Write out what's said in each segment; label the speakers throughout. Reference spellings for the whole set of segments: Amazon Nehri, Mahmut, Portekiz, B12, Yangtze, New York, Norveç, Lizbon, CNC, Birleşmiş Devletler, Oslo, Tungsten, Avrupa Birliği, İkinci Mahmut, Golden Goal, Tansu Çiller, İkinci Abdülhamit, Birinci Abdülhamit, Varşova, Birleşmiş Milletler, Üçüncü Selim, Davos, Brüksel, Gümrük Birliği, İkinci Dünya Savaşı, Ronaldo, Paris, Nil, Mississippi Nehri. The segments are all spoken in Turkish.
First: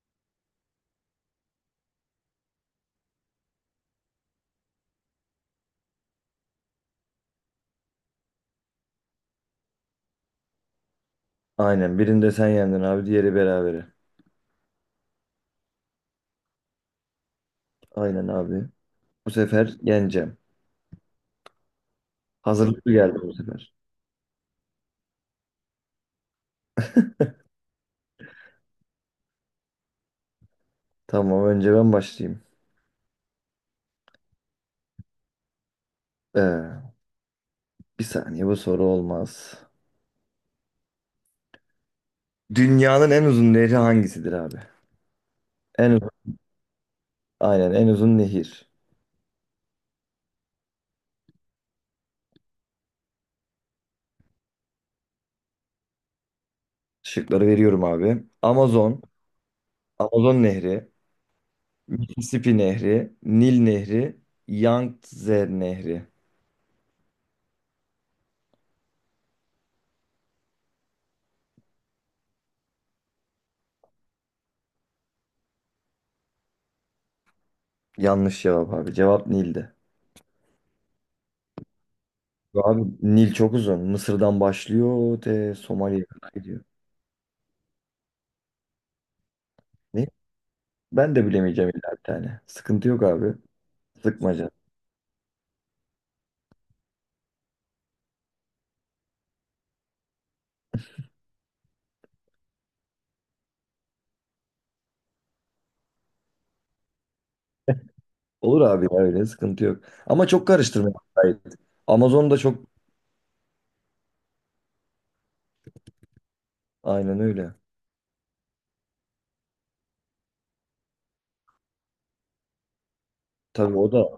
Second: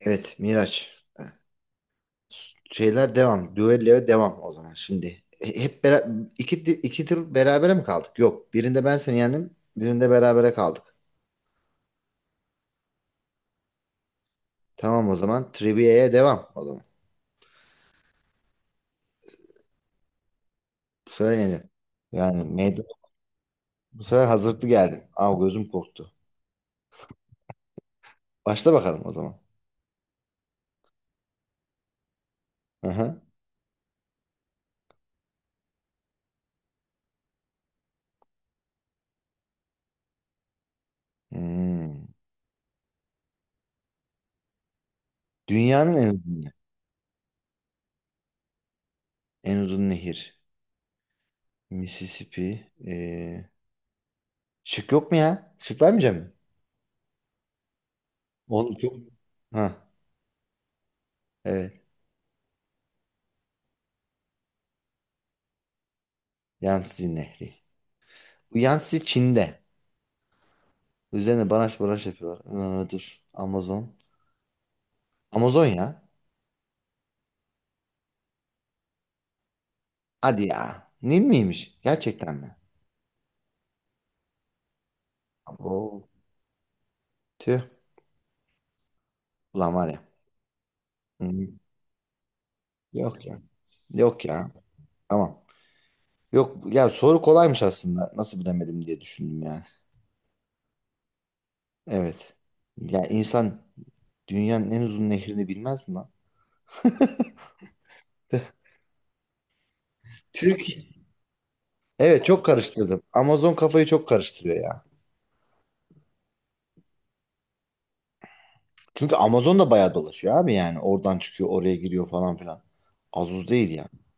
Speaker 1: Evet, Miraç. Şeyler devam. Düelloya devam o zaman şimdi. E, Hep bera- iki, di- iki tur berabere mi kaldık? Yok. Birinde ben seni yendim. Birinde berabere kaldık.
Speaker 2: Aynen. Birinde sen yendin abi. Diğeri berabere.
Speaker 1: Tamam o zaman. Trivia'ya devam o zaman.
Speaker 2: Aynen abi. Bu sefer yeneceğim.
Speaker 1: Bu sefer yenir. Yani meydan.
Speaker 2: Hazırlıklı geldim bu sefer.
Speaker 1: Bu sefer hazırlıklı geldin. Aa, gözüm korktu. Başla bakalım o zaman.
Speaker 2: Tamam önce ben başlayayım.
Speaker 1: Aha.
Speaker 2: Ee, bir saniye bu soru olmaz.
Speaker 1: Hmm.
Speaker 2: Dünyanın en uzun nehri hangisidir abi? En
Speaker 1: Dünyanın
Speaker 2: uzun, aynen en uzun nehir.
Speaker 1: en uzun nehir. Mississippi. Şık yok mu ya? Şık vermeyeceğim mi?
Speaker 2: Şıkları veriyorum abi.
Speaker 1: Oğlum çok.
Speaker 2: Amazon,
Speaker 1: Ha,
Speaker 2: Amazon Nehri,
Speaker 1: evet.
Speaker 2: Mississippi Nehri, Nil Nehri, Yangtze Nehri.
Speaker 1: Yangtze Nehri. Bu Yansi Çin'de. Üzerine baraj baraj yapıyorlar. Dur. Amazon. Amazon ya.
Speaker 2: Yanlış cevap abi. Cevap Nil'di.
Speaker 1: Hadi ya. Nil miymiş? Gerçekten mi?
Speaker 2: Abi Nil çok uzun. Mısır'dan başlıyor te Somali'ye
Speaker 1: Abo.
Speaker 2: kadar gidiyor.
Speaker 1: Tüh. Ulan, var ya.
Speaker 2: Ne? Ben de
Speaker 1: Hı.
Speaker 2: bilemeyeceğim illa bir tane. Sıkıntı yok
Speaker 1: Yok
Speaker 2: abi.
Speaker 1: ya. Yok
Speaker 2: Sıkma
Speaker 1: ya.
Speaker 2: canım.
Speaker 1: Tamam. Yok ya, soru kolaymış aslında. Nasıl bilemedim diye düşündüm yani. Evet. Ya insan dünyanın en uzun nehrini bilmez mi lan?
Speaker 2: Olur abi ya öyle sıkıntı yok. Ama çok
Speaker 1: Türkiye.
Speaker 2: karıştırma. Gayet.
Speaker 1: Evet,
Speaker 2: Amazon da
Speaker 1: çok
Speaker 2: çok
Speaker 1: karıştırdım. Amazon kafayı çok karıştırıyor ya.
Speaker 2: aynen öyle.
Speaker 1: Çünkü Amazon da bayağı dolaşıyor abi yani. Oradan çıkıyor, oraya giriyor falan filan. Az uz değil
Speaker 2: Tabii
Speaker 1: ya.
Speaker 2: o da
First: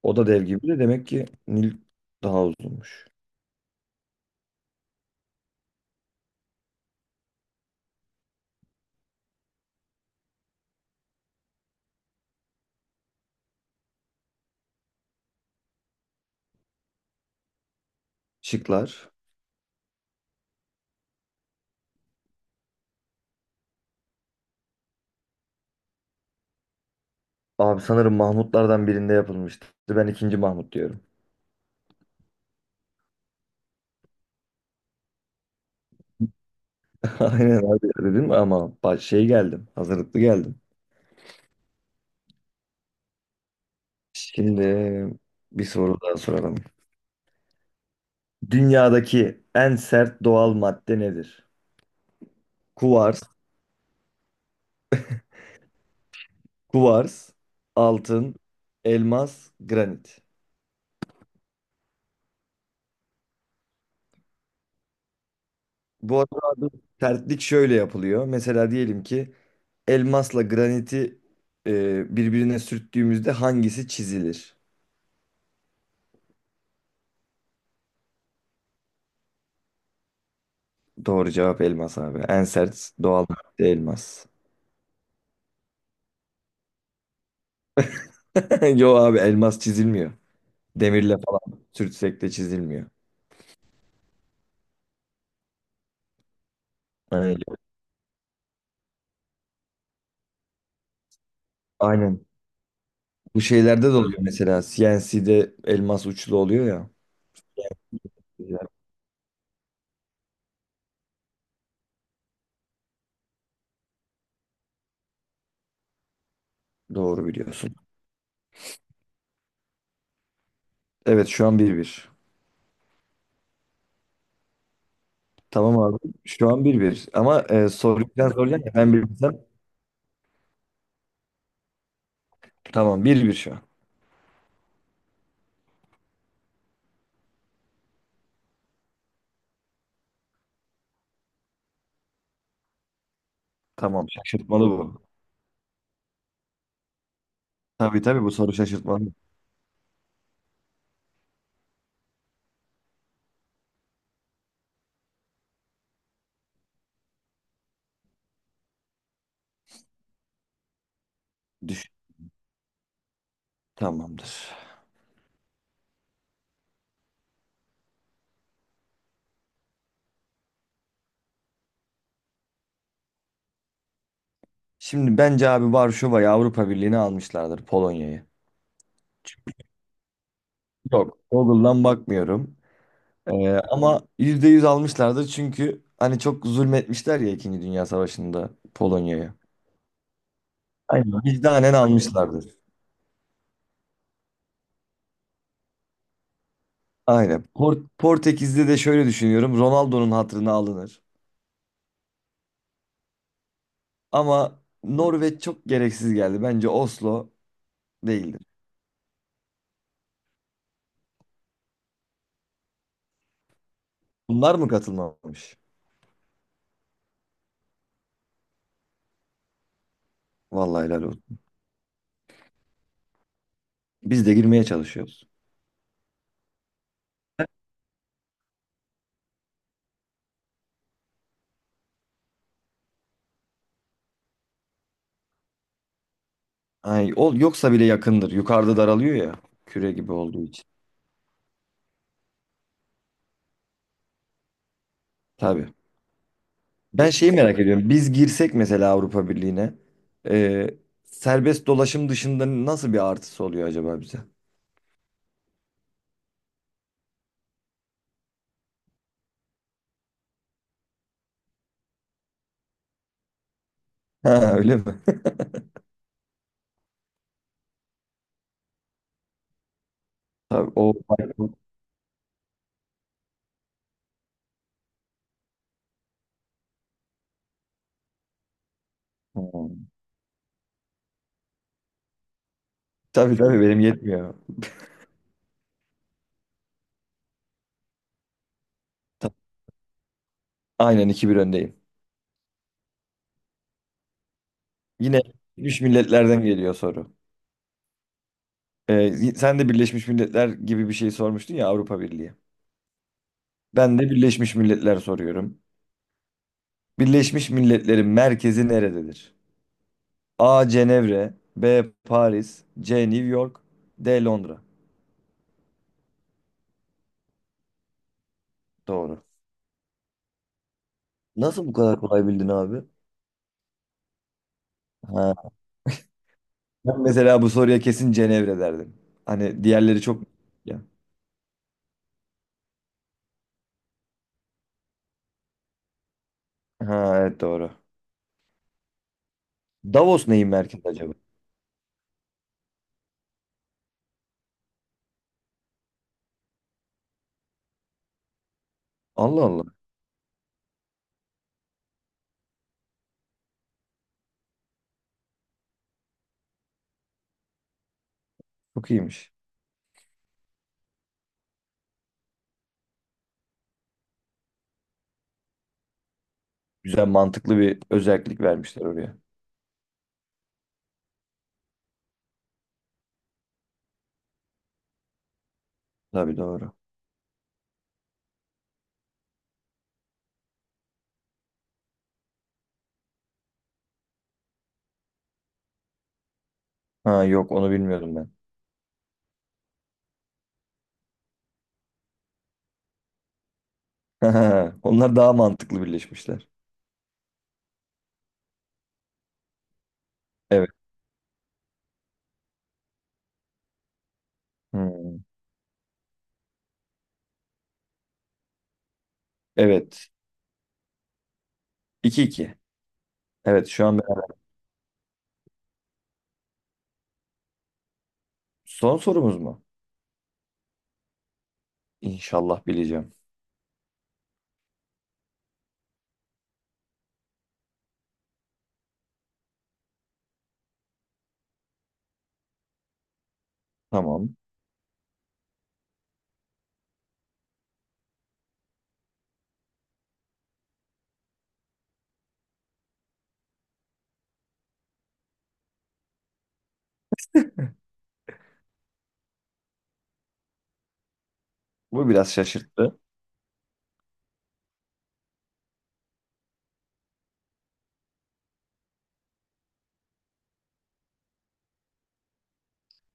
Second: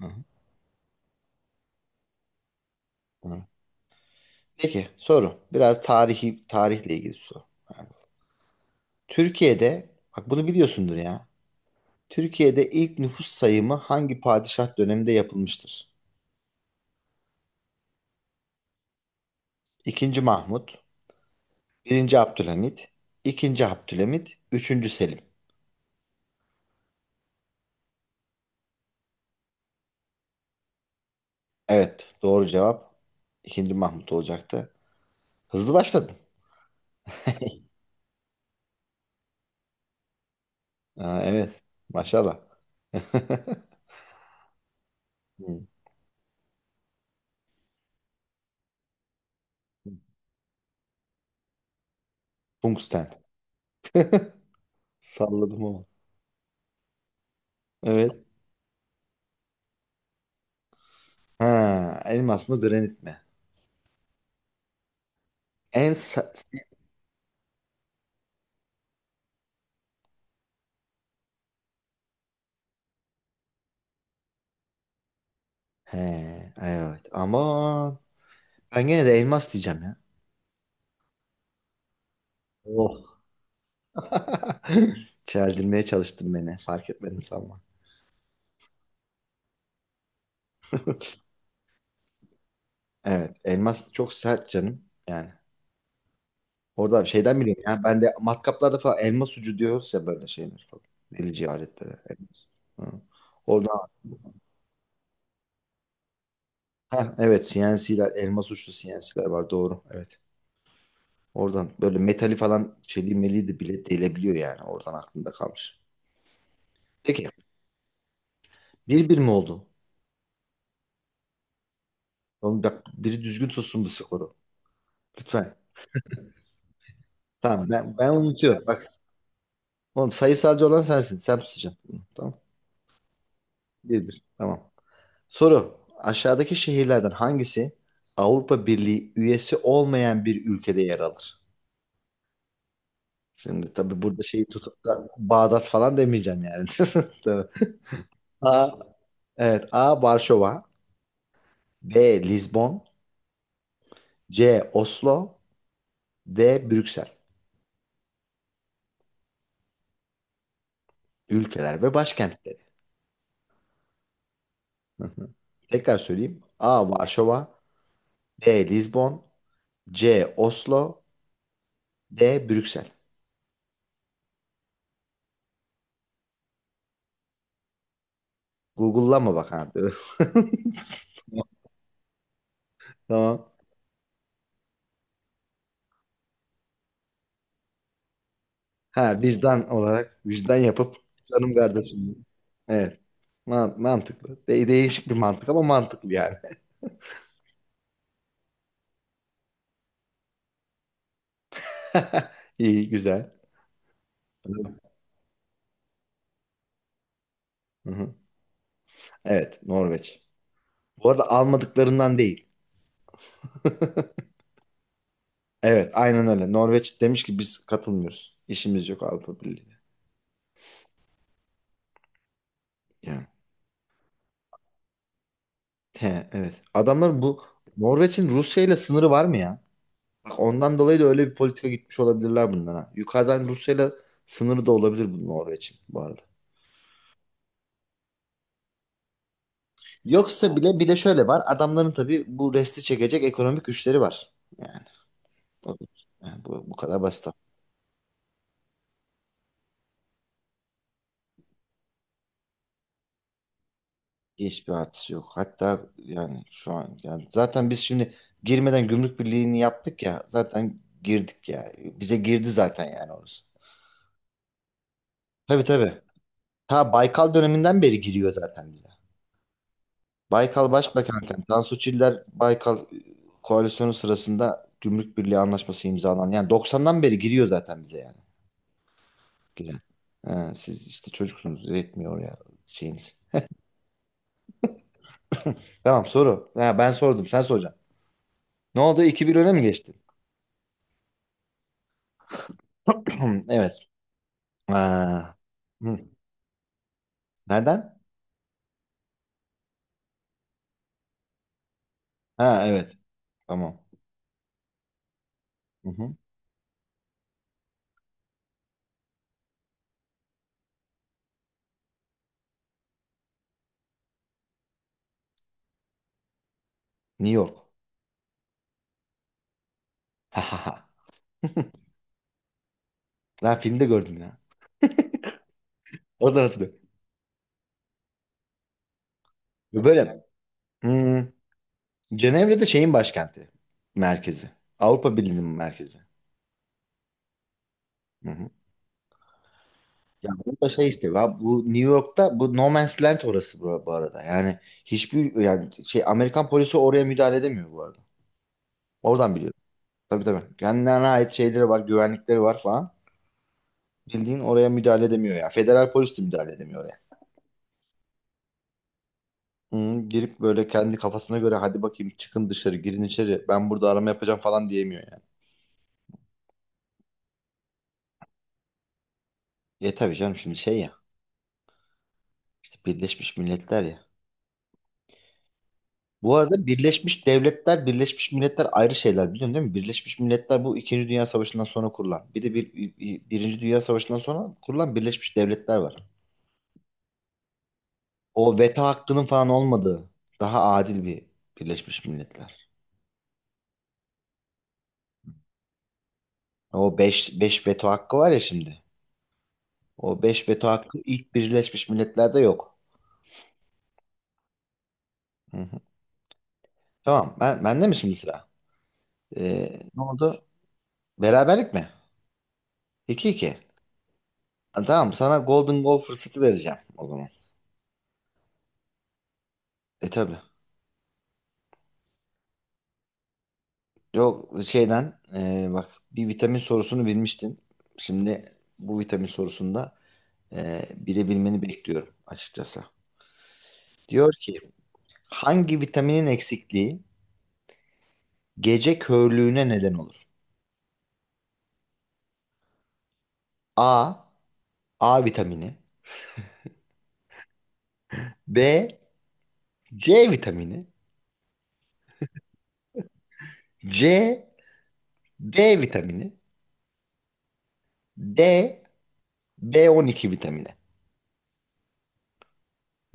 Speaker 1: Hı hı,
Speaker 2: o da dev gibi de demek ki Nil daha uzunmuş.
Speaker 1: hı. Peki, soru. Biraz tarihle ilgili bir soru. Yani Türkiye'de, bak, bunu biliyorsundur ya. Türkiye'de ilk nüfus sayımı hangi padişah döneminde yapılmıştır?
Speaker 2: Şıklar.
Speaker 1: İkinci Mahmut, birinci Abdülhamit, ikinci Abdülhamit, üçüncü Selim.
Speaker 2: Abi sanırım Mahmutlardan birinde yapılmıştı. Ben ikinci Mahmut diyorum.
Speaker 1: Evet, doğru cevap ikinci Mahmut olacaktı. Hızlı başladın.
Speaker 2: Aynen abi dedim ama bak şey geldim. Hazırlıklı geldim.
Speaker 1: Aa, evet, maşallah.
Speaker 2: Şimdi
Speaker 1: Hı.
Speaker 2: bir soru daha soralım. Dünyadaki en sert doğal madde nedir?
Speaker 1: Tungsten.
Speaker 2: Kuvars,
Speaker 1: Salladım ama.
Speaker 2: Kuvars,
Speaker 1: Evet.
Speaker 2: altın, elmas, granit.
Speaker 1: Ha, elmas mı granit mi? En
Speaker 2: Bu
Speaker 1: sa-
Speaker 2: arada abi sertlik şöyle yapılıyor. Mesela diyelim ki elmasla graniti birbirine sürttüğümüzde hangisi çizilir?
Speaker 1: He, evet, ama ben gene de elmas diyeceğim ya.
Speaker 2: Doğru cevap elmas abi. En sert
Speaker 1: Oh.
Speaker 2: doğal madde elmas.
Speaker 1: Çeldirmeye çalıştın beni. Fark etmedim sanma.
Speaker 2: Yo abi elmas çizilmiyor. Demirle falan sürtsek de çizilmiyor.
Speaker 1: Evet. Elmas çok sert canım. Yani. Orada bir şeyden
Speaker 2: Aynen.
Speaker 1: biliyorum ya. Ben de matkaplarda falan elmas ucu diyoruz ya, böyle şeyler falan. Delici aletlere.
Speaker 2: Aynen.
Speaker 1: Elmas. Hı.
Speaker 2: Bu
Speaker 1: Orada,
Speaker 2: şeylerde de oluyor mesela. CNC'de elmas uçlu oluyor ya.
Speaker 1: ha, evet, CNC'ler elmas
Speaker 2: Güzel.
Speaker 1: uçlu CNC'ler var, doğru. Evet. Oradan böyle metali falan, çeliği meliği de bile delebiliyor yani. Oradan aklımda kalmış.
Speaker 2: Doğru
Speaker 1: Peki.
Speaker 2: biliyorsun.
Speaker 1: Bir bir mi oldu?
Speaker 2: Evet şu an 1-1.
Speaker 1: Oğlum, bak, biri düzgün tutsun bu skoru. Lütfen.
Speaker 2: Tamam abi. Şu an 1-1. Ama
Speaker 1: Tamam, ben
Speaker 2: soruyu
Speaker 1: ben
Speaker 2: biraz zorlayan
Speaker 1: unutuyorum.
Speaker 2: ya.
Speaker 1: Bak
Speaker 2: Ben bilsem
Speaker 1: oğlum, sayısalcı olan sensin. Sen tutacaksın. Hı, tamam.
Speaker 2: tamam 1-1 şu an.
Speaker 1: Bir bir. Tamam. Soru. Aşağıdaki şehirlerden hangisi Avrupa Birliği üyesi olmayan bir ülkede yer alır? Şimdi tabii
Speaker 2: Tamam
Speaker 1: burada şeyi
Speaker 2: şaşırtmalı
Speaker 1: tutup
Speaker 2: bu.
Speaker 1: da Bağdat falan demeyeceğim yani. Tabii.
Speaker 2: Tabii tabii bu soru
Speaker 1: A,
Speaker 2: şaşırtmalı.
Speaker 1: evet. A. Varşova. B. Lizbon. C. Oslo. D. Brüksel. Ülkeler
Speaker 2: Düş.
Speaker 1: ve başkentleri.
Speaker 2: Tamamdır.
Speaker 1: Hı hı. Tekrar söyleyeyim. A. Varşova. B. Lizbon. C. Oslo. D. Brüksel.
Speaker 2: Şimdi bence abi Varşova'yı Avrupa Birliği'ne almışlardır Polonya'yı.
Speaker 1: Google'lama, bak abi.
Speaker 2: Yok. Google'dan bakmıyorum.
Speaker 1: Tamam.
Speaker 2: E, ama %100 almışlardır çünkü hani çok zulmetmişler ya İkinci Dünya Savaşı'nda
Speaker 1: Ha,
Speaker 2: Polonya'ya.
Speaker 1: vicdan olarak vicdan yapıp,
Speaker 2: Aynen.
Speaker 1: canım
Speaker 2: Vicdanen
Speaker 1: kardeşim.
Speaker 2: almışlardır.
Speaker 1: Evet. Mantıklı. Değişik bir mantık ama mantıklı yani.
Speaker 2: Aynen. Portekiz'de de şöyle düşünüyorum. Ronaldo'nun hatırına alınır.
Speaker 1: İyi, güzel.
Speaker 2: Ama Norveç çok gereksiz geldi. Bence Oslo
Speaker 1: Hı-hı.
Speaker 2: değildi.
Speaker 1: Evet, Norveç. Bu arada, almadıklarından değil.
Speaker 2: Bunlar mı katılmamış?
Speaker 1: Evet, aynen öyle. Norveç demiş ki biz katılmıyoruz. İşimiz yok Avrupa Birliği'ne.
Speaker 2: Vallahi helal olsun.
Speaker 1: Yani.
Speaker 2: Biz de girmeye çalışıyoruz.
Speaker 1: He, evet. Adamların bu Norveç'in Rusya ile sınırı var mı ya? Bak, ondan dolayı da öyle bir politika gitmiş olabilirler bundan, ha. Yukarıdan Rusya'yla sınırı da olabilir bu Norveç'in bu arada.
Speaker 2: Ay, ol, yoksa bile yakındır. Yukarıda daralıyor ya. Küre gibi olduğu
Speaker 1: Yoksa
Speaker 2: için.
Speaker 1: bile bir de şöyle var. Adamların tabii bu resti çekecek ekonomik güçleri var. Yani,
Speaker 2: Tabii.
Speaker 1: o- yani bu kadar
Speaker 2: Ben
Speaker 1: basit.
Speaker 2: şeyi merak ediyorum. Biz girsek mesela Avrupa Birliği'ne e, serbest dolaşım dışında nasıl bir artısı oluyor acaba bize?
Speaker 1: Hiçbir artısı yok. Hatta yani şu an, yani zaten biz şimdi girmeden gümrük birliğini yaptık ya. Zaten girdik ya. Bize girdi zaten yani orası.
Speaker 2: Ha, öyle mi?
Speaker 1: Tabii, tabii. Ta Baykal döneminden beri giriyor zaten bize. Baykal
Speaker 2: Tabii, o...
Speaker 1: Başbakanken Tansu Çiller Baykal koalisyonu sırasında Gümrük Birliği Anlaşması imzalanan yani doksan'dan beri giriyor zaten bize yani. Giren.
Speaker 2: Ha.
Speaker 1: Ha, siz işte çocuksunuz, yetmiyor ya şeyiniz.
Speaker 2: Tabii tabii benim yetmiyor.
Speaker 1: Tamam, soru. Ha, ben sordum, sen soracaksın. Ne oldu, iki
Speaker 2: Ta-
Speaker 1: bir öne mi geçtin?
Speaker 2: Aynen iki bir öndeyim.
Speaker 1: Evet.
Speaker 2: Yine
Speaker 1: Ha.
Speaker 2: Birleşmiş
Speaker 1: Hı.
Speaker 2: Milletler'den geliyor soru.
Speaker 1: Nereden?
Speaker 2: Sen de Birleşmiş Milletler gibi bir şey sormuştun ya Avrupa Birliği.
Speaker 1: Ha, evet. Tamam.
Speaker 2: Ben de Birleşmiş Milletler soruyorum.
Speaker 1: Hı hı.
Speaker 2: Birleşmiş Milletler'in merkezi nerededir? A. Cenevre B. Paris C. New York D. Londra
Speaker 1: New York.
Speaker 2: Doğru.
Speaker 1: Ha,
Speaker 2: Nasıl bu kadar kolay bildin abi?
Speaker 1: ben filmde gördüm ya.
Speaker 2: Ha.
Speaker 1: Oradan hatırlıyorum.
Speaker 2: Ben mesela bu soruya kesin Cenevre derdim. Hani diğerleri çok...
Speaker 1: Böyle.
Speaker 2: Ya.
Speaker 1: Hı. Cenevre de şeyin başkenti. Merkezi. Avrupa Birliği'nin merkezi.
Speaker 2: Ha evet doğru.
Speaker 1: Hı hı.
Speaker 2: Davos
Speaker 1: Ya
Speaker 2: neyin
Speaker 1: bu da şey
Speaker 2: merkezi
Speaker 1: işte,
Speaker 2: acaba?
Speaker 1: ya bu New York'ta bu No Man's Land orası, bu bu arada. Yani hiçbir, yani şey, Amerikan polisi oraya müdahale edemiyor bu arada. Oradan
Speaker 2: Allah
Speaker 1: biliyorum.
Speaker 2: Allah.
Speaker 1: Tabii, tabii. Kendilerine ait şeyleri var, güvenlikleri var falan. Bildiğin oraya müdahale edemiyor ya. Federal polis de müdahale edemiyor oraya.
Speaker 2: Çok iyiymiş.
Speaker 1: Hı, girip böyle kendi kafasına göre hadi bakayım çıkın dışarı girin içeri ben burada arama yapacağım falan diyemiyor yani.
Speaker 2: Güzel mantıklı bir özellik vermişler oraya.
Speaker 1: E tabii canım, şimdi şey ya, işte Birleşmiş Milletler ya. Bu
Speaker 2: Tabii
Speaker 1: arada
Speaker 2: doğru.
Speaker 1: Birleşmiş Devletler, Birleşmiş Milletler ayrı şeyler, biliyorsun değil mi? Birleşmiş Milletler bu İkinci Dünya Savaşı'ndan sonra kurulan. Bir de Birinci Dünya Savaşı'ndan sonra kurulan Birleşmiş Devletler var.
Speaker 2: Ha yok onu bilmiyordum ben.
Speaker 1: O veto hakkının falan olmadığı daha adil bir Birleşmiş Milletler.
Speaker 2: Onlar daha mantıklı birleşmişler.
Speaker 1: O beş veto hakkı var ya şimdi. O 5 veto
Speaker 2: Evet.
Speaker 1: hakkı ilk Birleşmiş Milletler'de yok.
Speaker 2: Hmm.
Speaker 1: Hı hı. Tamam. Bende mi şimdi sıra? Ne
Speaker 2: Evet.
Speaker 1: oldu? Beraberlik mi?
Speaker 2: 2 iki.
Speaker 1: 2 iki.
Speaker 2: Evet şu an ben...
Speaker 1: Ha, tamam, sana Golden Goal fırsatı vereceğim o zaman.
Speaker 2: Son sorumuz mu?
Speaker 1: E tabi.
Speaker 2: İnşallah bileceğim.
Speaker 1: Yok şeyden, bak bir vitamin sorusunu bilmiştin. Şimdi bu vitamin sorusunda, bilebilmeni bekliyorum açıkçası. Diyor
Speaker 2: Tamam.
Speaker 1: ki hangi vitaminin eksikliği gece körlüğüne neden olur? A. A vitamini. B. C vitamini.
Speaker 2: Bu biraz şaşırttı.
Speaker 1: C. D vitamini. D. B12 vitamini.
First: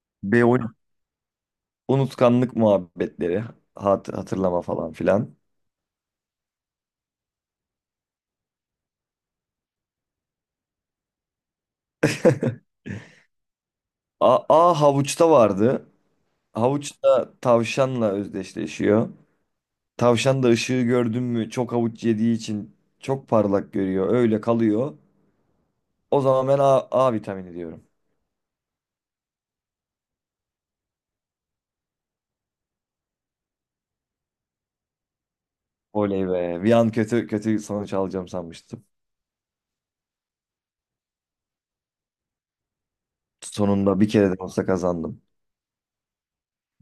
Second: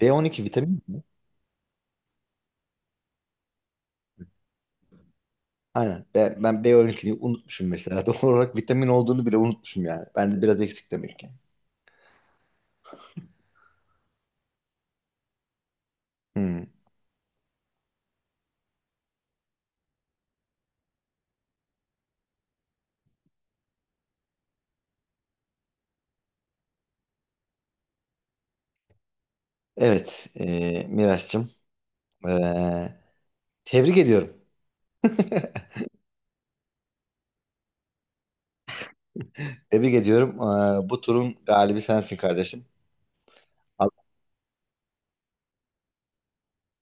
Speaker 1: B12
Speaker 2: B12.
Speaker 1: vitamini mi?
Speaker 2: Unutkanlık muhabbetleri. Hatırlama falan filan.
Speaker 1: Aynen. Ben B12'yi unutmuşum mesela. Doğal olarak vitamin olduğunu bile unutmuşum yani. Bende biraz eksik demek ki.
Speaker 2: A havuçta vardı.
Speaker 1: Hmm.
Speaker 2: Havuç da tavşanla özdeşleşiyor. Tavşan da ışığı gördün mü çok havuç yediği için çok parlak görüyor. Öyle kalıyor. O zaman ben A vitamini diyorum.
Speaker 1: Evet, Miraç'cığım. e, Tebrik ediyorum.
Speaker 2: Oley be. Bir an kötü kötü sonuç alacağım sanmıştım.
Speaker 1: Tebrik ediyorum. Bu turun galibi sensin kardeşim.
Speaker 2: Sonunda bir kere de olsa kazandım.